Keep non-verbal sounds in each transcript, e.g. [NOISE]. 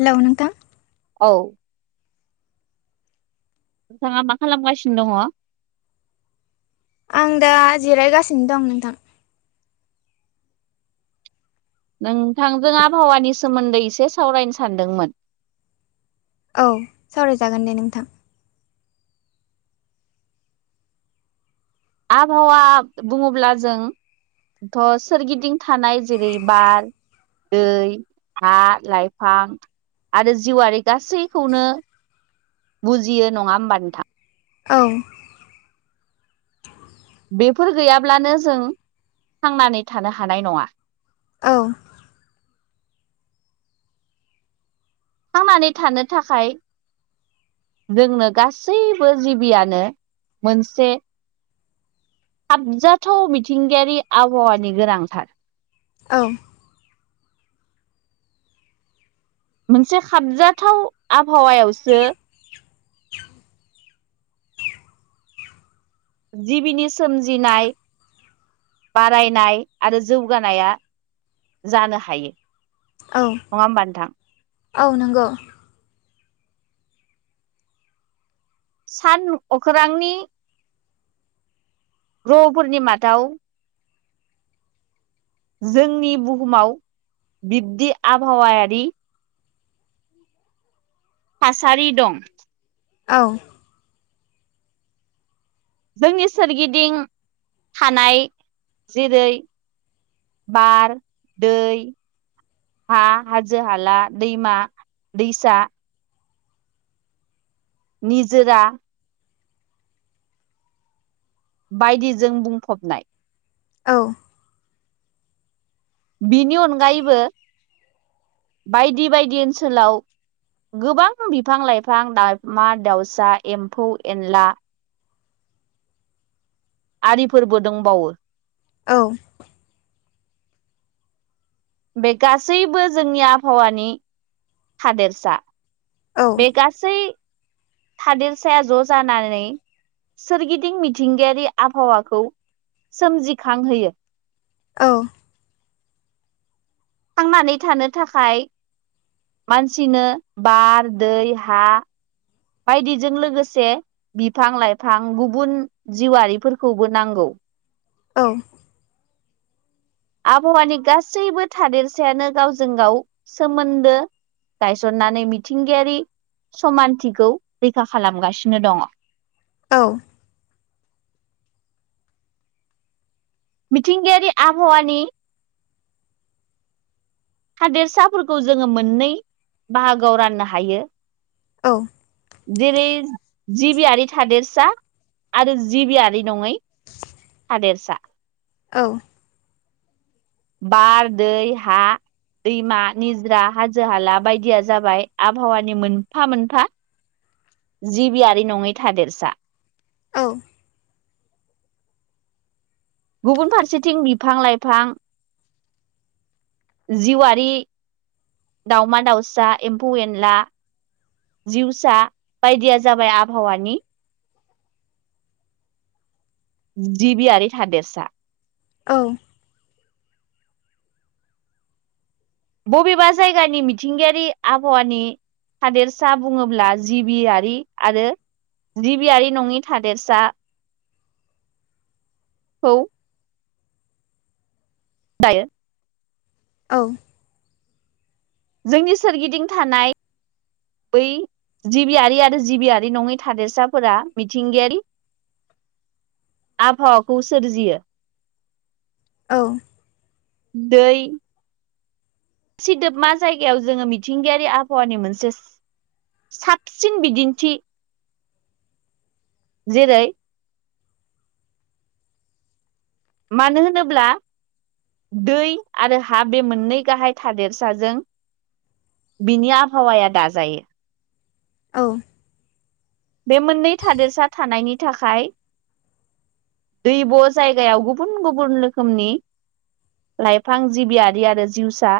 हेल' नोंथां। औ नोंथाङा मा खालामगासिनो दङ आं दा जिरायगासिनो दं नोंथां नोंथांजों आबहावानि सोमोन्दै एसे सावरायनो सानदोंमोन औ सावरायजागोन दे नोंथां। आबहावा बुङोब्ला जों ' सोरगिदिं थानाय जेरै बार दै हा लाइफां आरो जिउआरारि गासैखौनो बुजियो नङा होमबा नोंथां औ बेफोर गैयाब्लानो जों थांनानै थानो हानाय नङा औ थांनानै थानो थाखाय जोंनो गासैबो जिबियानो मोनसे साबजाथाव मिथिंगायारि आबहावानि गोनांथार औ मोनसे खाबजाथाव आबहावायावसो जिबिनि सोमजिनाय बारायनाय आरो जौगानाया जानो हायो। औ नङा होमबा नोंथां औ नंगौ। सान अख्रांनि र'फोरनि माथाव जोंनि बुहुमाव बिब्दि आबहावायारि थासारि दं। औ जोंनि सोरगिदिं थानाय जेरै बार दै हा हाजो हला दैैमा दैसा निजोरा बायदिजों बुंफबनाय औ। बिनि अनगायैबो बायदि बायदि ओनसोलाव गोबां बिफां लाइफां दाउमा दाउस एम्फौ एनला आरिफोरबो दंबावो। औ बे गासैबो जोंनि आबहावानि हादेरसा औ बे गासै गासै थादेरसाया ज' जानानै सोरगिदिं मिथिंगायारि आबहावाखौ सोमजिखांहोयो। औ। थांनानै थानो थाखाय मानसिनो बार, दै, हा बायदिजों लोगोसे बिफां लाइफां गुबुन जिउआारिफोरखौबो नांगौ औ आबहावानि गासैबो थादेरसायानो गावजों गाव सोमोन्दो गायसननानै मिथिंगायारि समानथिखौ रैखा खालामगासिनो दङ औ मिथिंगायारि आबहावानि हादेरसाफोरखौ जोङो मोननै बाहागोआव राननो हायो औ जेरै- जिबियारि थादेरसा आरो जिबियारि नङै आदेरसा औ बार, दै, हा दैमा, निजरा हाजो हाला बायदिया जाबाय आबहावानि मोनफा मोनफा जिबियारि नङै थादेरसा औ गुबुन फारसेथिं बिफां लाइफां जिउआारि दाउमा -दाउसा, एम्फौ -एनला जिउसा बायदिया जाबाय आबहावानि जिबियारि थादेरसा औ बबेबा जायगानि मिथिंगायारि आबहावानि हादेरसा बुङोब्ला जिबियारि आरो जिबियारि नङि थादेरसाखौ दायो। औ जोंनि सोरगिदिं थानाय बै जिबियारि आरो जिबियारि नङै थादेरसाफोरा मिथिंगायारि आबहावाखौ सोरजियो। औ दैै सिदोबमा जायगायाव जोङो मिथिंगायारि आबहावानि मोनसे साबसिन बिदिन्थि जेरै- मानो होनोब्ला दै आरो हा बे मोननै गाहाय थादेरसाजों बिनि आबहावाया दाजायो। औ बे मोननै थादेरसा थानायनि थाखाय दैब' जायगायाव गुबुन गुबुन रोखोमनि लाइफां जिबियारि आरो जिउसा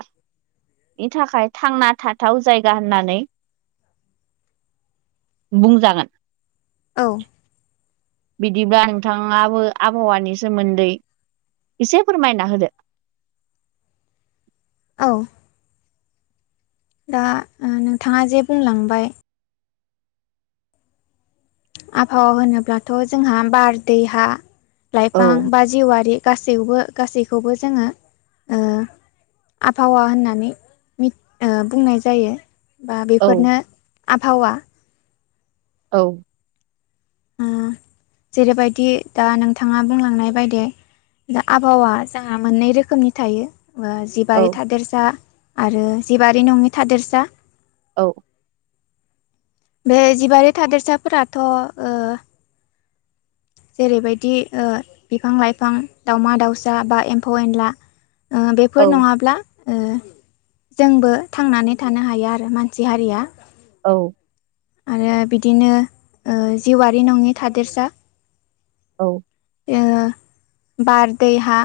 थाखाय थांना थाथाव जायगा होननानै बुंजागोन। औ। बिदिब्ला नोंथाङाबो आबहावानि सोमोन्दै एसे फोरमायना होदो। औ। दा उह नोंथाङा जे बुंलांबाय आबहावा होनोब्लाथ' जोंहा बार, दै, हा, औ लाइफां बा जिउआरि गासैबो गासैखौबो जोङो आबहावा होननानै उह बुंनाय जायो बा औ बेफोरनो आबहावा औ उह जेरैबायदि दा नोंथाङा बुंलांनाय बायदि। दा आबहावा जोंहा मोननै रोखोमनि थायो उह औ जिबारि थादेरसा आरो जिबारि नङि थादेरसा औ। बे जिबारि थादेरसाफोराथ' उह जेरैबायदि उह बिफां लाइफां दाउमा दाउसा बा एम्फौ एनला उह बेफोर औ नङाब्ला उह जोंबो थांनानै थानो हाया आरो मानसि हारिया। औ। आरो बिदिनो उह जिवारि नङि थादेरसा औ। उह बार दैै हा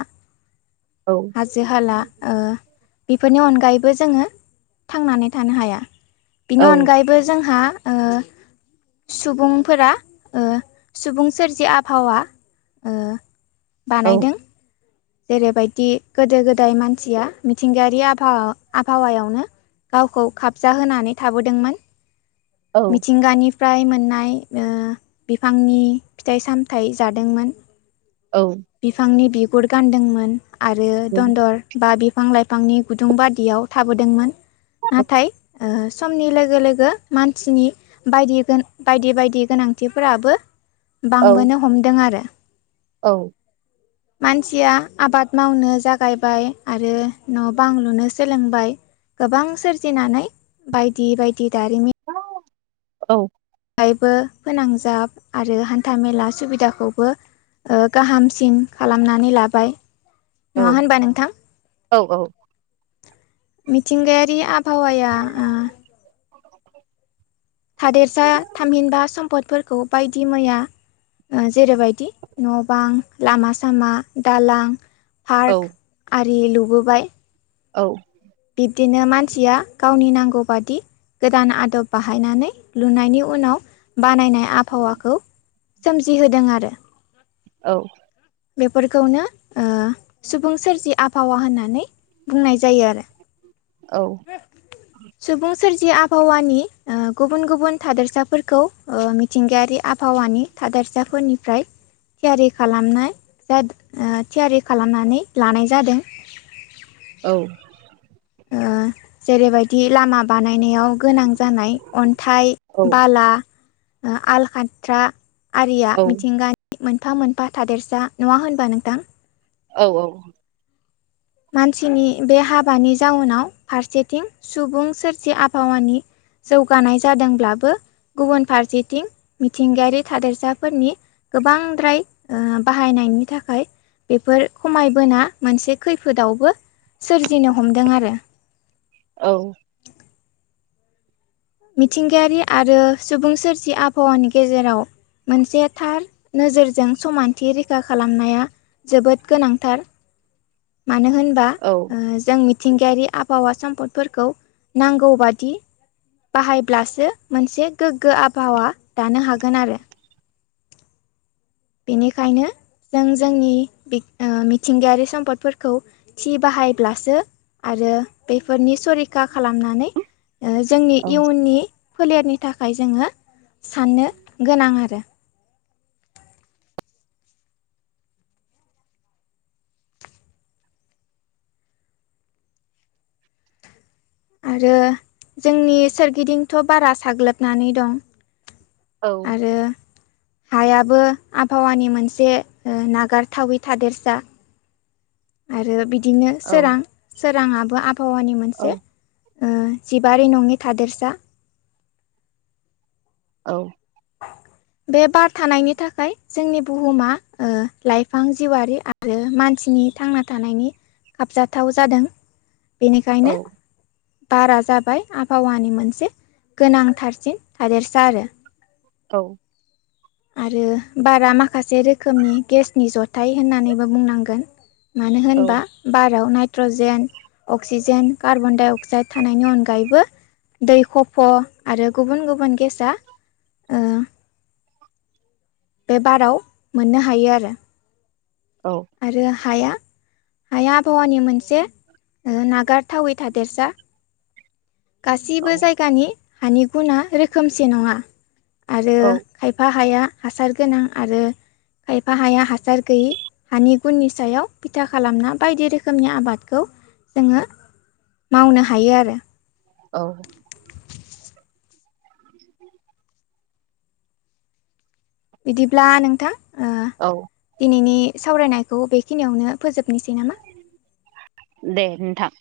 औ हाजो हाला उह बेफोरनि अनगायैबो जोङो थांनानै थानो हाया बिनि औ अनगायैबो जोंहा ओ [INAUDIBLE] सुबुंफोरा उह सुबुं सोरजि आबहावा ओ [INAUDIBLE] बानायदों जेरैबायदि गोदो गोदाय मानसिया मिथिंगायारि आबहावा आबहावायावनो गावखौ खाबजा होनानै थाबोदोंमोन मिथिंगानि फ्राय मोननाय उह बिफांनि फिथाइ सामथायाइ जादोंमोन। औ। बिफांनि बिगुर गानदोंमोन आरो दनदर बा बिफां लाइफांनि गुदुं बायदियाव थाबोदोंमोन नाथाय उह समनि लोगो लोगो मानसिनि बायदि गोन बायदि बायदि गोनांथिफोराबो औ बांबोनो हमदों आरो औ। मानसिया आबाद मावनो जागायबाय आरो न' बां लुनो सोलोंबाय गोबां सोरजिनानै बायदि बायदि दारिमिन औ। बायबो फोनांजाब आरो हान्था मेला सुबिदाखौबो उह गाहामसिन खालामनानै लाबाय। नङा औ होनबा नोंथां? औ औ मिथिंगायारि आबहावाया उह [INAUDIBLE] थादेरसा थामहिनबा सम्पदफोरखौ बायदि मैया उह जेरैबायदि न' बां लामा सामा दालां औ पार्क आरि लुबोबाय‌ औ। बिब्दिनो मानसिया गावनि नांगौ बादि गोदान आदब बाहायनानै बान ओ बेफोरखौनो ओ सुबुं सोरजि आबहावा होननानै बुंनाय जायो आरो औ। सुबुं सोरजि आबहावानि उह गुबुन गुबुन थादेरसाफोरखौ उह मिथिंगायारि आबहावानि थादेरसाफोरनिफ्राय थियारि खालामनाय जादों ओ थियारि खालामनानै लानाय जादों। औ ओ गोनां जानाय अन्थाइ औ बाला ओ आल खाथ्रा आरिया औ मिथिंगा औ औ मानसिनि बे हाबानि जाउनाव फारसेथिं सुबुं सोरजि आबहावानि जौगा गोबांद्राय ओ बाहायनायनि थाखाय बेफोर खमायबोना मोनसे खैफोदावबो सोरजिनो हमदों आरो औ मिथ मोनसे थार नो माने बाहायब्लासो मोनसे गोग्गो आबहावा दानो हागोन आरो बेनिखाय जों जोंनि बि ओ मिथिंगायारि सम्पदफोरखौ थि बाहायब्लासो आरो बेफोरनि सरिखा खालामनानै ओ जोंनि इयुननि फोलेरनि थाखाय जोङो साननो गोनां आरो आरो जोंनि सोरगिदिंथ' बारा साग्लोबनानै दं औ आरो हायाबो आबहावानि मोनसे नागारथावै थादेरसा आरो बिदिनो सोरां सोराङाबो आबहावानि मोनसे ओ जिबारि नङि थादेरसा औ बे बार थानायनि थाखाय जोंनि बुहुमा ओ लाइफां जिउआरि आ आरो मानसिनि थांना थानायनि साबजाथाव जादों बेनिखायनो बारा जाबाय आबहावानि मोनसे गोनांथारसिन थादेरसा आरो औ आरो बारा माखासे रोखोमनि गेसनि जथाय होननानैबो बुंनांगोन मानो होनोबा बाराव nitrogen oxygen carbon dioxide थानायनि अनगायैबो दै खफ' आरो गुबुन गुबुन गेसआ ओ [UNINTELLIGIBLE] बे बाराव मोननो हायो आरो औ आरो हाया हाया आबहावानि मोनसे नागारथावै थादेरसा गासैबो जायगानि हानि गुना रोखोमसे नङा आरो औ खायफा हाया हासार गोनां आरो खायफा हाया हासार गैयि हानि गुननि सायाव बिथा खालामना बायदि रोखोमनि आबादखौ जोङो मावनो हायो आरो औ [INAUDIBLE] बिदिब्ला नोंथां ओ औ दिनैनि सावरायनायखौ बेखिनियावनो फोजोबनोसै नामा? दे नोंथां